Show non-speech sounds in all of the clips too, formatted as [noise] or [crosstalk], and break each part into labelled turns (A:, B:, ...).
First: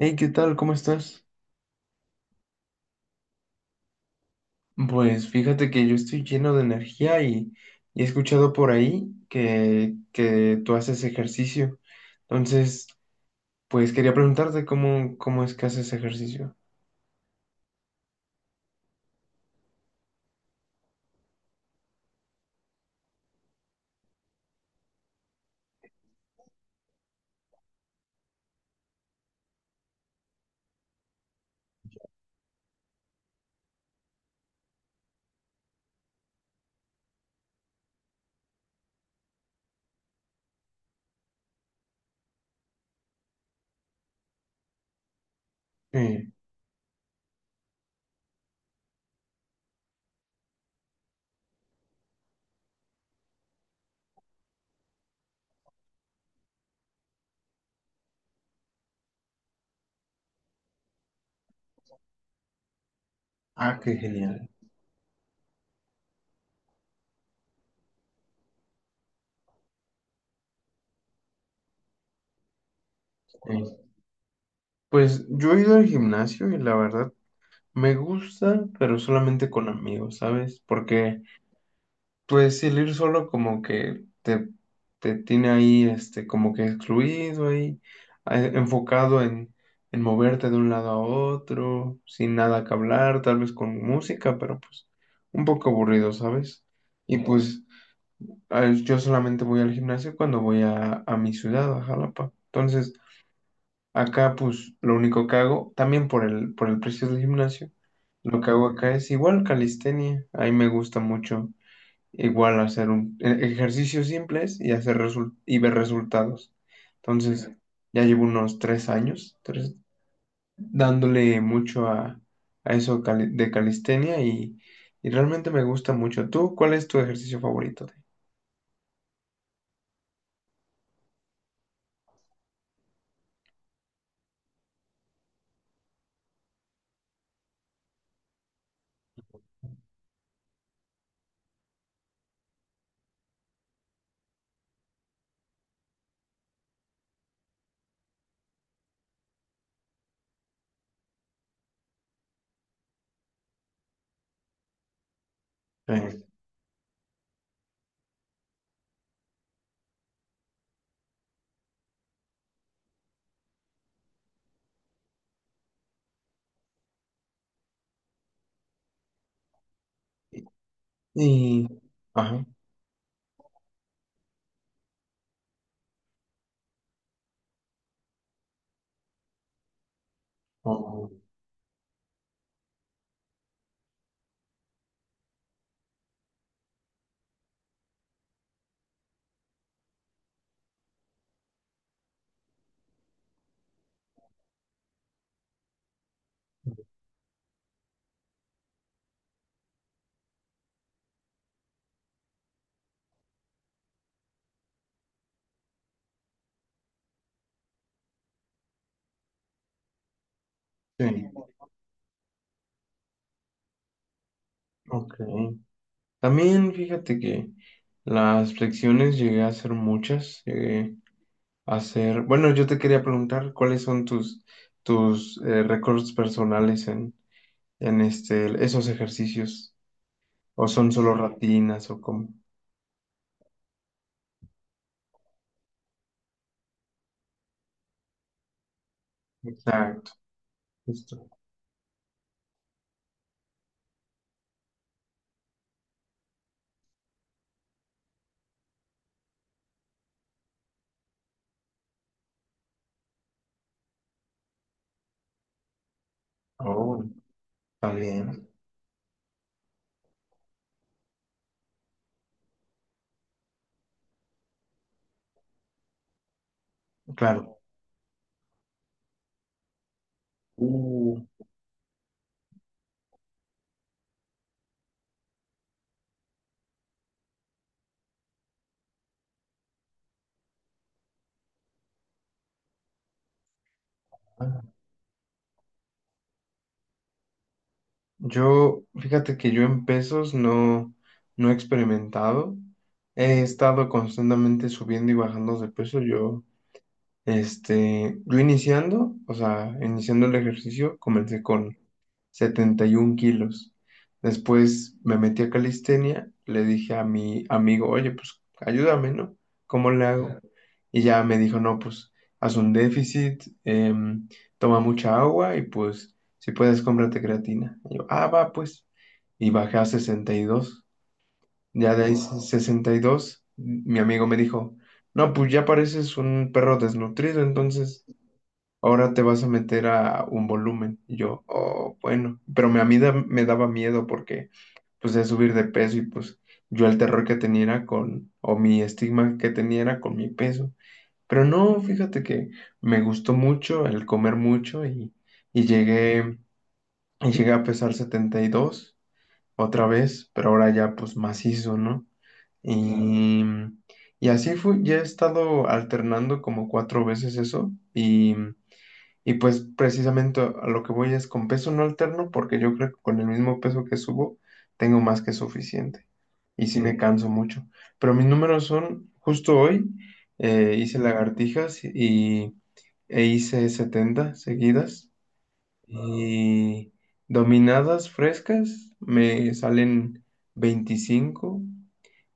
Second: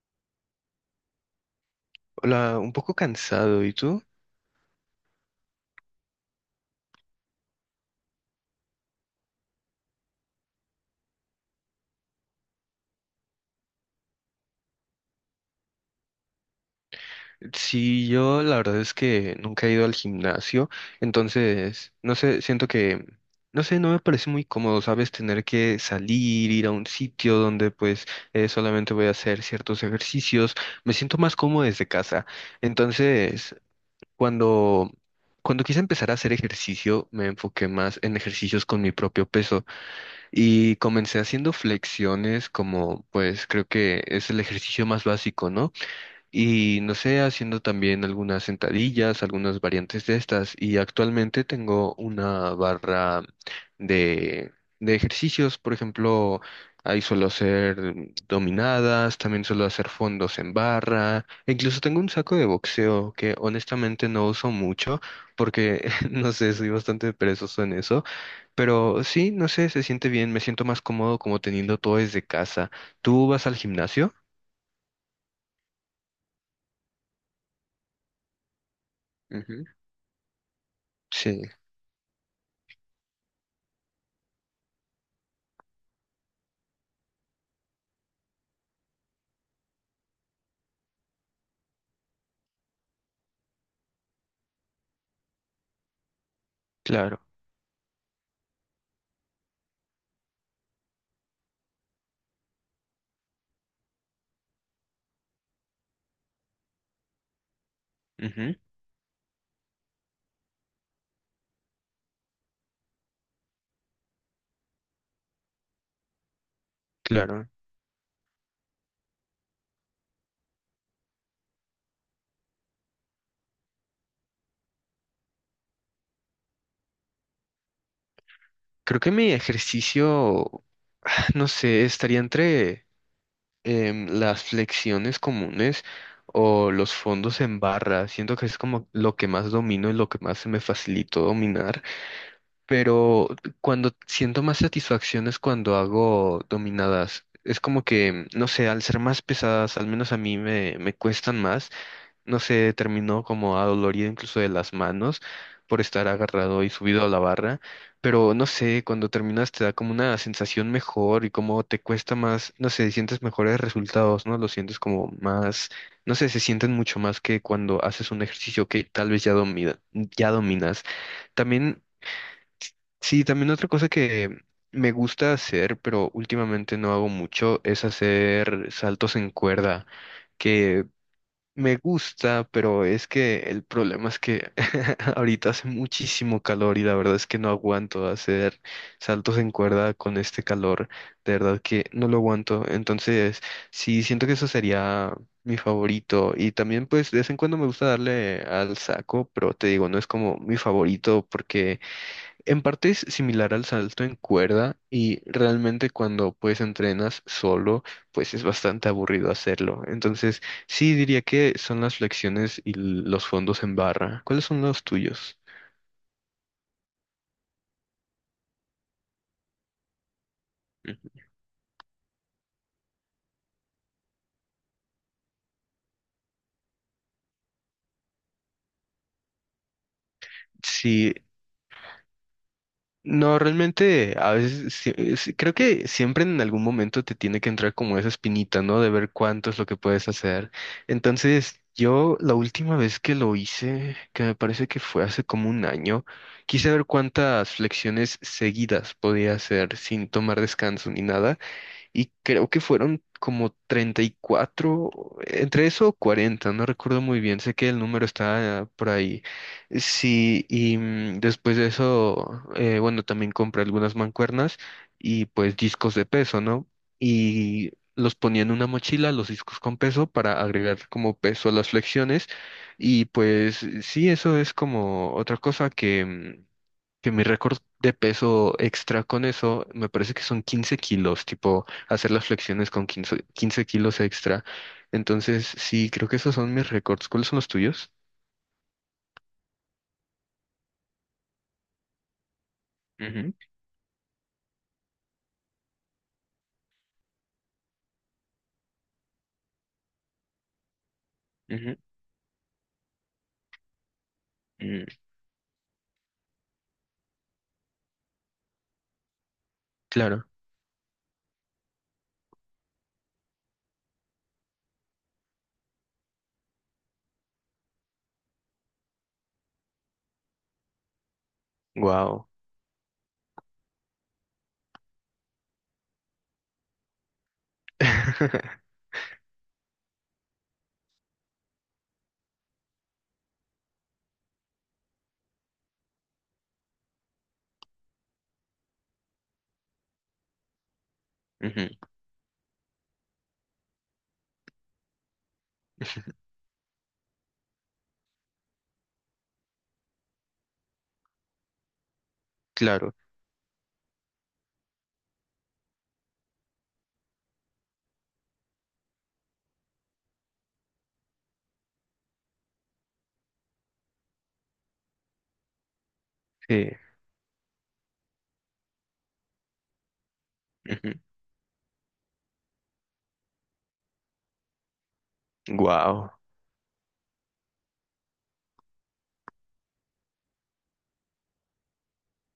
A: Hey, ¿qué tal? ¿Cómo estás?
B: Hola, un poco cansado, ¿y tú?
A: Pues fíjate que yo estoy lleno de energía y he escuchado por ahí que tú haces ejercicio. Entonces, pues quería preguntarte cómo es que haces ejercicio.
B: Sí, yo la verdad es que nunca he ido al gimnasio, entonces, no sé, siento que, no sé, no me parece muy cómodo, ¿sabes? Tener que salir, ir a un sitio donde pues solamente voy a hacer ciertos ejercicios, me siento más cómodo desde casa. Entonces, cuando, cuando quise empezar a hacer ejercicio, me enfoqué más en ejercicios con mi propio peso. Y comencé haciendo flexiones como, pues creo que es el ejercicio más básico, ¿no?
A: Sí.
B: Y no sé, haciendo también algunas sentadillas, algunas variantes de estas. Y actualmente tengo una barra de, de ejercicios, por ejemplo, ahí suelo hacer dominadas, también suelo hacer fondos en barra, e incluso tengo un saco de boxeo que
A: Ah, qué
B: honestamente no
A: genial.
B: uso mucho porque, [laughs] no sé, soy bastante perezoso en eso, pero sí, no sé, se siente bien, me siento más cómodo como teniendo todo desde casa. ¿Tú vas al
A: Sí.
B: gimnasio?
A: Pues yo he ido al gimnasio y la verdad me gusta, pero solamente
B: Ujú.
A: con amigos, ¿sabes? Porque
B: Sí,
A: pues el ir solo como que te tiene ahí, este, como que excluido ahí, enfocado en moverte de un lado a otro, sin nada que hablar, tal vez con música, pero pues un poco aburrido, ¿sabes? Y
B: claro.
A: pues yo solamente voy al gimnasio cuando voy a mi ciudad, a Jalapa. Entonces, acá pues lo único que hago, también por por el precio del gimnasio, lo que
B: Ujú,
A: hago acá es igual calistenia, ahí me gusta mucho. Igual hacer ejercicios simples y y ver resultados.
B: claro.
A: Entonces, ya llevo unos 3 años dándole mucho a eso, de calistenia, y realmente me gusta mucho. ¿Tú cuál es tu ejercicio favorito?
B: Creo que mi ejercicio, ah, no sé, estaría entre las flexiones comunes o los fondos en barra. Siento que es como lo que más domino y lo que más se me facilitó dominar. Pero cuando siento más satisfacción es cuando hago dominadas. Es como que, no sé, al ser más pesadas, al menos a mí me cuestan más. No sé, terminó como adolorido incluso de las manos por estar
A: Sí.
B: agarrado y subido a la barra, pero no sé, cuando terminas te da como una sensación mejor y como te cuesta más, no sé, sientes mejores resultados, ¿no? Lo sientes como más, no sé, se sienten mucho más que cuando haces un ejercicio que tal vez ya dominas.
A: Y...
B: También,
A: Ajá.
B: sí, también otra cosa que me gusta hacer, pero últimamente no hago mucho, es hacer saltos en cuerda que
A: Oh,
B: me gusta, pero es que el problema es que [laughs] ahorita hace muchísimo calor y la verdad es que no aguanto hacer saltos en cuerda con este calor. De verdad que no lo aguanto. Entonces, sí, siento que eso sería mi favorito. Y también, pues, de vez en cuando me gusta darle al saco, pero te digo, no es como mi favorito porque en parte es similar al salto en cuerda y realmente cuando pues entrenas solo, pues es bastante aburrido hacerlo. Entonces, sí diría
A: sí.
B: que son las flexiones y los fondos en barra. ¿Cuáles son los
A: Ok.
B: tuyos?
A: También fíjate que las flexiones llegué a hacer muchas. Llegué
B: Ujú.
A: hacer. Bueno, yo te quería preguntar cuáles son tus récords personales en este, esos ejercicios. ¿O son solo
B: Sí,
A: rutinas o cómo?
B: no, realmente a veces creo que siempre en algún momento te tiene que entrar como esa espinita, ¿no? De ver cuánto es lo que puedes
A: Exacto.
B: hacer.
A: Justo.
B: Entonces, yo la última vez que lo hice, que me parece que fue hace como un año, quise ver cuántas flexiones seguidas podía hacer sin tomar descanso ni nada y creo que fueron como 34 entre eso o 40, no recuerdo
A: Oh,
B: muy bien, sé que el
A: está
B: número
A: bien.
B: está por ahí. Sí, y después de eso, bueno, también compré algunas mancuernas y pues discos de peso, ¿no?
A: Claro.
B: Y los ponía en una mochila, los discos con peso, para agregar como
A: Uh,
B: peso a las flexiones. Y pues sí, eso es como otra cosa que que mi récord de peso extra con eso me parece que son 15 kilos, tipo hacer las flexiones con quince kilos extra.
A: ah.
B: Entonces, sí, creo que esos son mis récords. ¿Cuáles son los tuyos?
A: Yo, fíjate que yo en pesos no, no he experimentado. He estado constantemente subiendo y bajando de peso. Yo, este, yo iniciando, o sea, iniciando el ejercicio, comencé
B: Ujú,
A: con
B: ujú,
A: 71 kilos. Después
B: mm,
A: me metí a calistenia, le dije a mi amigo, oye, pues ayúdame, ¿no? ¿Cómo le hago?
B: claro.
A: Claro. Y ya me dijo, no, pues haz un déficit, toma mucha agua y pues si puedes cómprate creatina. Y yo, ah, va, pues. Y bajé a 62. Ya de ahí
B: Wow.
A: 62, mi amigo me dijo, no, pues ya pareces un perro desnutrido, entonces
B: [laughs]
A: ahora te vas a meter a un volumen. Y yo, oh, bueno, pero a mí, me daba miedo porque pues es subir de peso y pues yo, el terror que tenía era con, o mi estigma que tenía era con mi peso. Pero no, fíjate que me gustó mucho el comer mucho y llegué a pesar 72 otra vez, pero ahora ya pues macizo, ¿no? Claro.
B: Claro.
A: Y así fue, ya he estado alternando como cuatro veces eso. Y pues precisamente a lo que voy es con peso no alterno porque yo creo que con el mismo peso que subo tengo más que suficiente. Y
B: Sí.
A: sí me canso mucho. Pero mis números son, justo hoy, hice lagartijas e hice 70 seguidas.
B: Wow.
A: Wow. Y dominadas frescas me salen 25.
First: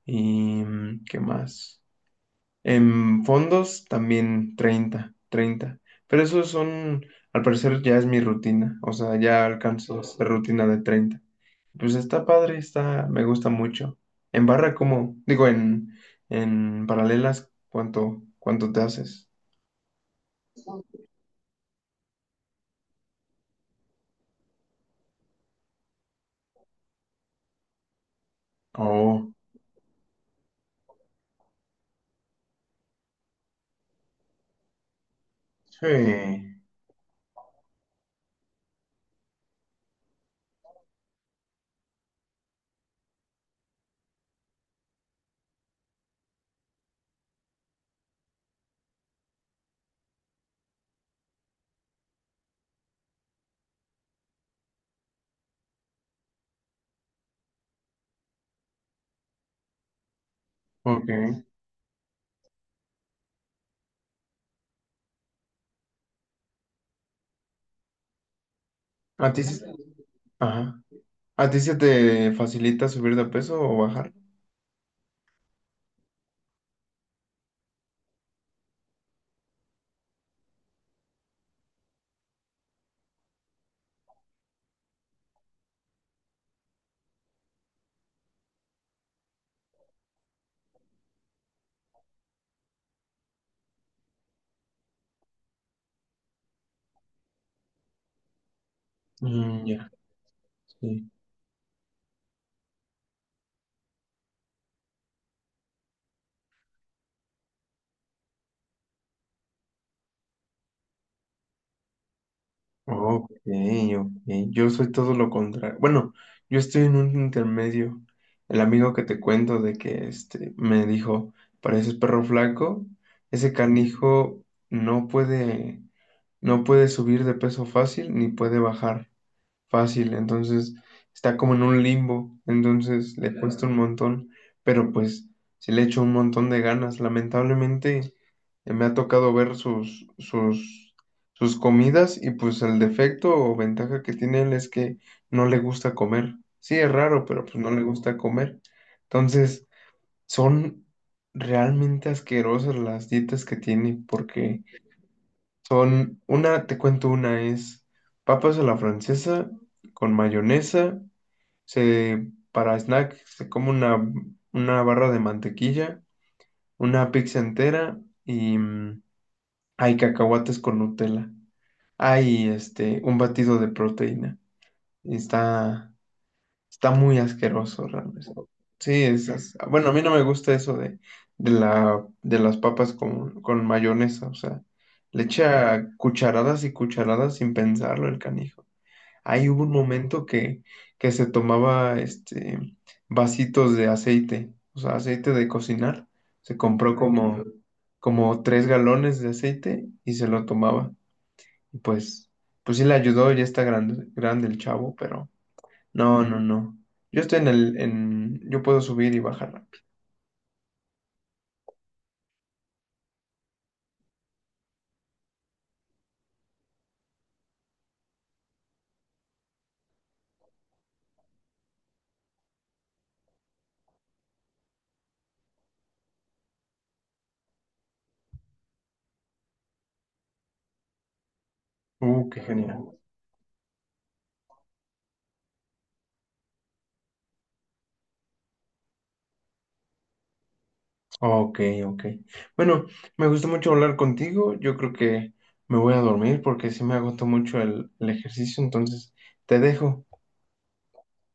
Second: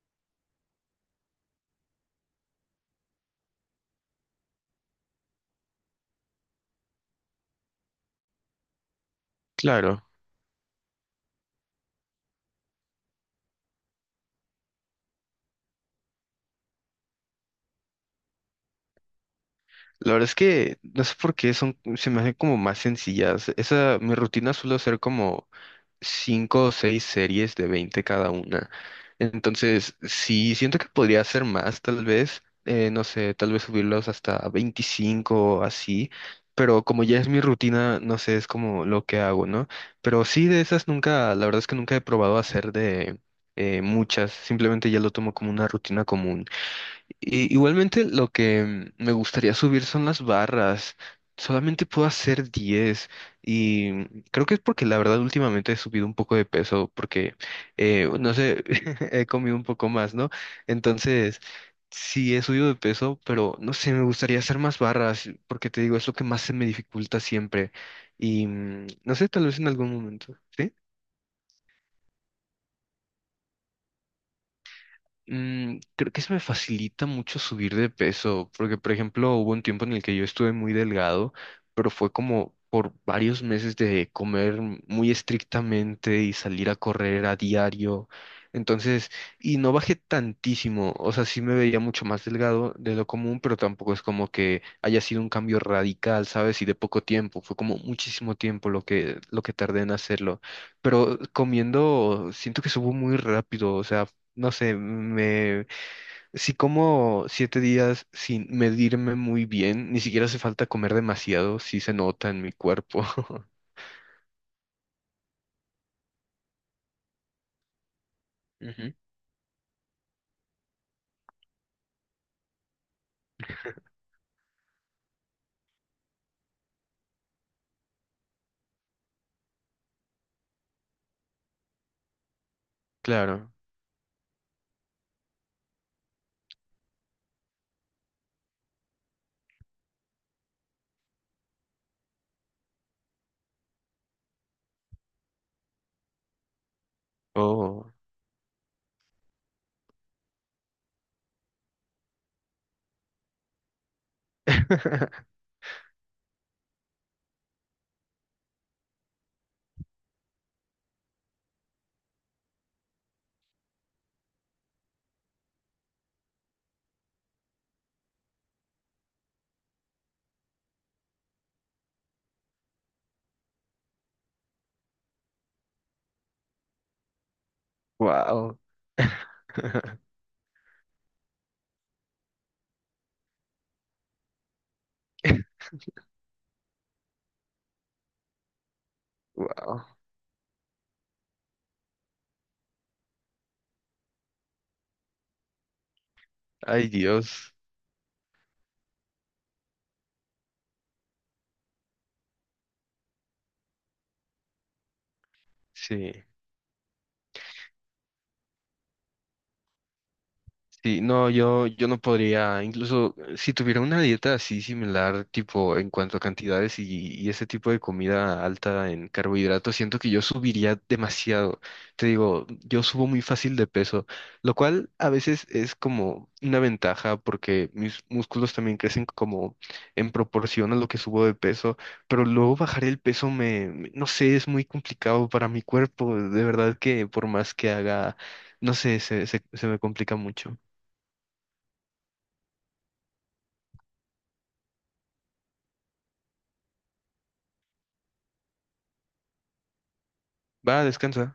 A: ¿Y mm, qué más? En fondos también treinta. Pero esos son, al parecer, ya es mi rutina, o sea, ya alcanzo
B: Claro.
A: esa rutina de 30. Pues está padre, está, me gusta mucho. En barra, ¿cómo? Digo, en paralelas, ¿cuánto te haces?
B: La verdad es que no sé por qué son, se me hacen como más sencillas. Esa, mi rutina suele ser como cinco o seis series de 20 cada una.
A: Oh,
B: Entonces, sí, siento que podría hacer más, tal vez, no sé, tal vez subirlos hasta 25 o así,
A: sí,
B: pero como ya es mi rutina, no sé, es como lo que hago, ¿no? Pero sí, de esas nunca, la verdad es que nunca he probado hacer de muchas, simplemente ya lo tomo como una rutina común. Igualmente lo que me gustaría subir son las barras. Solamente puedo hacer 10 y creo que es porque la verdad últimamente he subido un poco de peso porque, no sé, [laughs] he comido un poco más, ¿no? Entonces,
A: ok.
B: sí he subido de peso, pero no sé, me gustaría hacer más barras porque te digo, es lo que más se me dificulta siempre y no sé,
A: ¿A ti,
B: tal vez
A: se-
B: en algún momento, ¿sí?
A: ajá. ¿A ti se te facilita subir de peso o bajar?
B: Creo que se me facilita mucho subir de peso, porque por ejemplo hubo un tiempo en el que yo estuve muy delgado, pero fue como por varios meses de comer muy estrictamente y salir a correr a diario. Entonces, y no bajé tantísimo, o sea, sí me veía mucho más delgado de lo común, pero tampoco es como que haya sido un cambio radical, ¿sabes? Y de poco tiempo, fue como muchísimo tiempo lo que
A: Mm,
B: tardé
A: ya.
B: en hacerlo. Pero comiendo, siento que subo muy rápido, o sea, no sé, me, si como 7 días sin medirme muy bien, ni siquiera hace falta comer demasiado, sí se nota en mi cuerpo.
A: Ok,
B: [laughs]
A: ok. Yo soy todo lo contrario. Bueno, yo estoy en un intermedio. El amigo
B: Ujú,
A: que te cuento de que este me dijo, pareces perro flaco, ese canijo no puede, no puede subir de peso fácil ni puede bajar fácil, entonces está como en un limbo, entonces le
B: claro.
A: cuesta un montón, pero pues sí le echo un montón de ganas. Lamentablemente, me ha tocado ver sus comidas y pues el defecto o ventaja que tiene él es que no le gusta comer. Sí, es raro, pero pues no le
B: Oh.
A: gusta comer. Entonces son realmente asquerosas las dietas que tiene porque...
B: [laughs]
A: Son una, te cuento una, es papas a la francesa con mayonesa. Se, para snack se come una barra de mantequilla, una pizza entera y mm, hay cacahuates con Nutella. Hay este, un batido de proteína. Está, está muy asqueroso realmente.
B: Wow.
A: Sí, es,
B: [laughs]
A: bueno, a mí no me gusta eso de, de las papas con mayonesa, o sea, le echa cucharadas y cucharadas sin pensarlo el canijo. Ahí hubo un
B: Wow.
A: momento que se tomaba este, vasitos de aceite, o sea, aceite de cocinar. Se
B: Ay,
A: compró
B: Dios.
A: como 3 galones de aceite y se lo tomaba. Y pues, pues sí le ayudó, ya está grande, grande el chavo, pero no,
B: Sí.
A: no, no. Yo estoy en yo puedo subir y bajar rápido.
B: Sí, no, yo no podría, incluso si tuviera una dieta así similar, tipo en cuanto a cantidades y ese tipo de comida alta en carbohidratos, siento que yo subiría demasiado. Te digo, yo subo muy fácil de peso, lo cual a veces es como una ventaja porque mis músculos también crecen como en proporción a lo que subo de peso, pero
A: Qué
B: luego bajar
A: genial.
B: el peso no sé, es muy complicado para mi cuerpo, de verdad que por más que haga, no sé, se me complica mucho.
A: Ok, ok. Bueno, me gustó mucho hablar contigo. Yo creo que me voy a dormir porque sí me agotó mucho el ejercicio. Entonces, te dejo.
B: Va, descansa.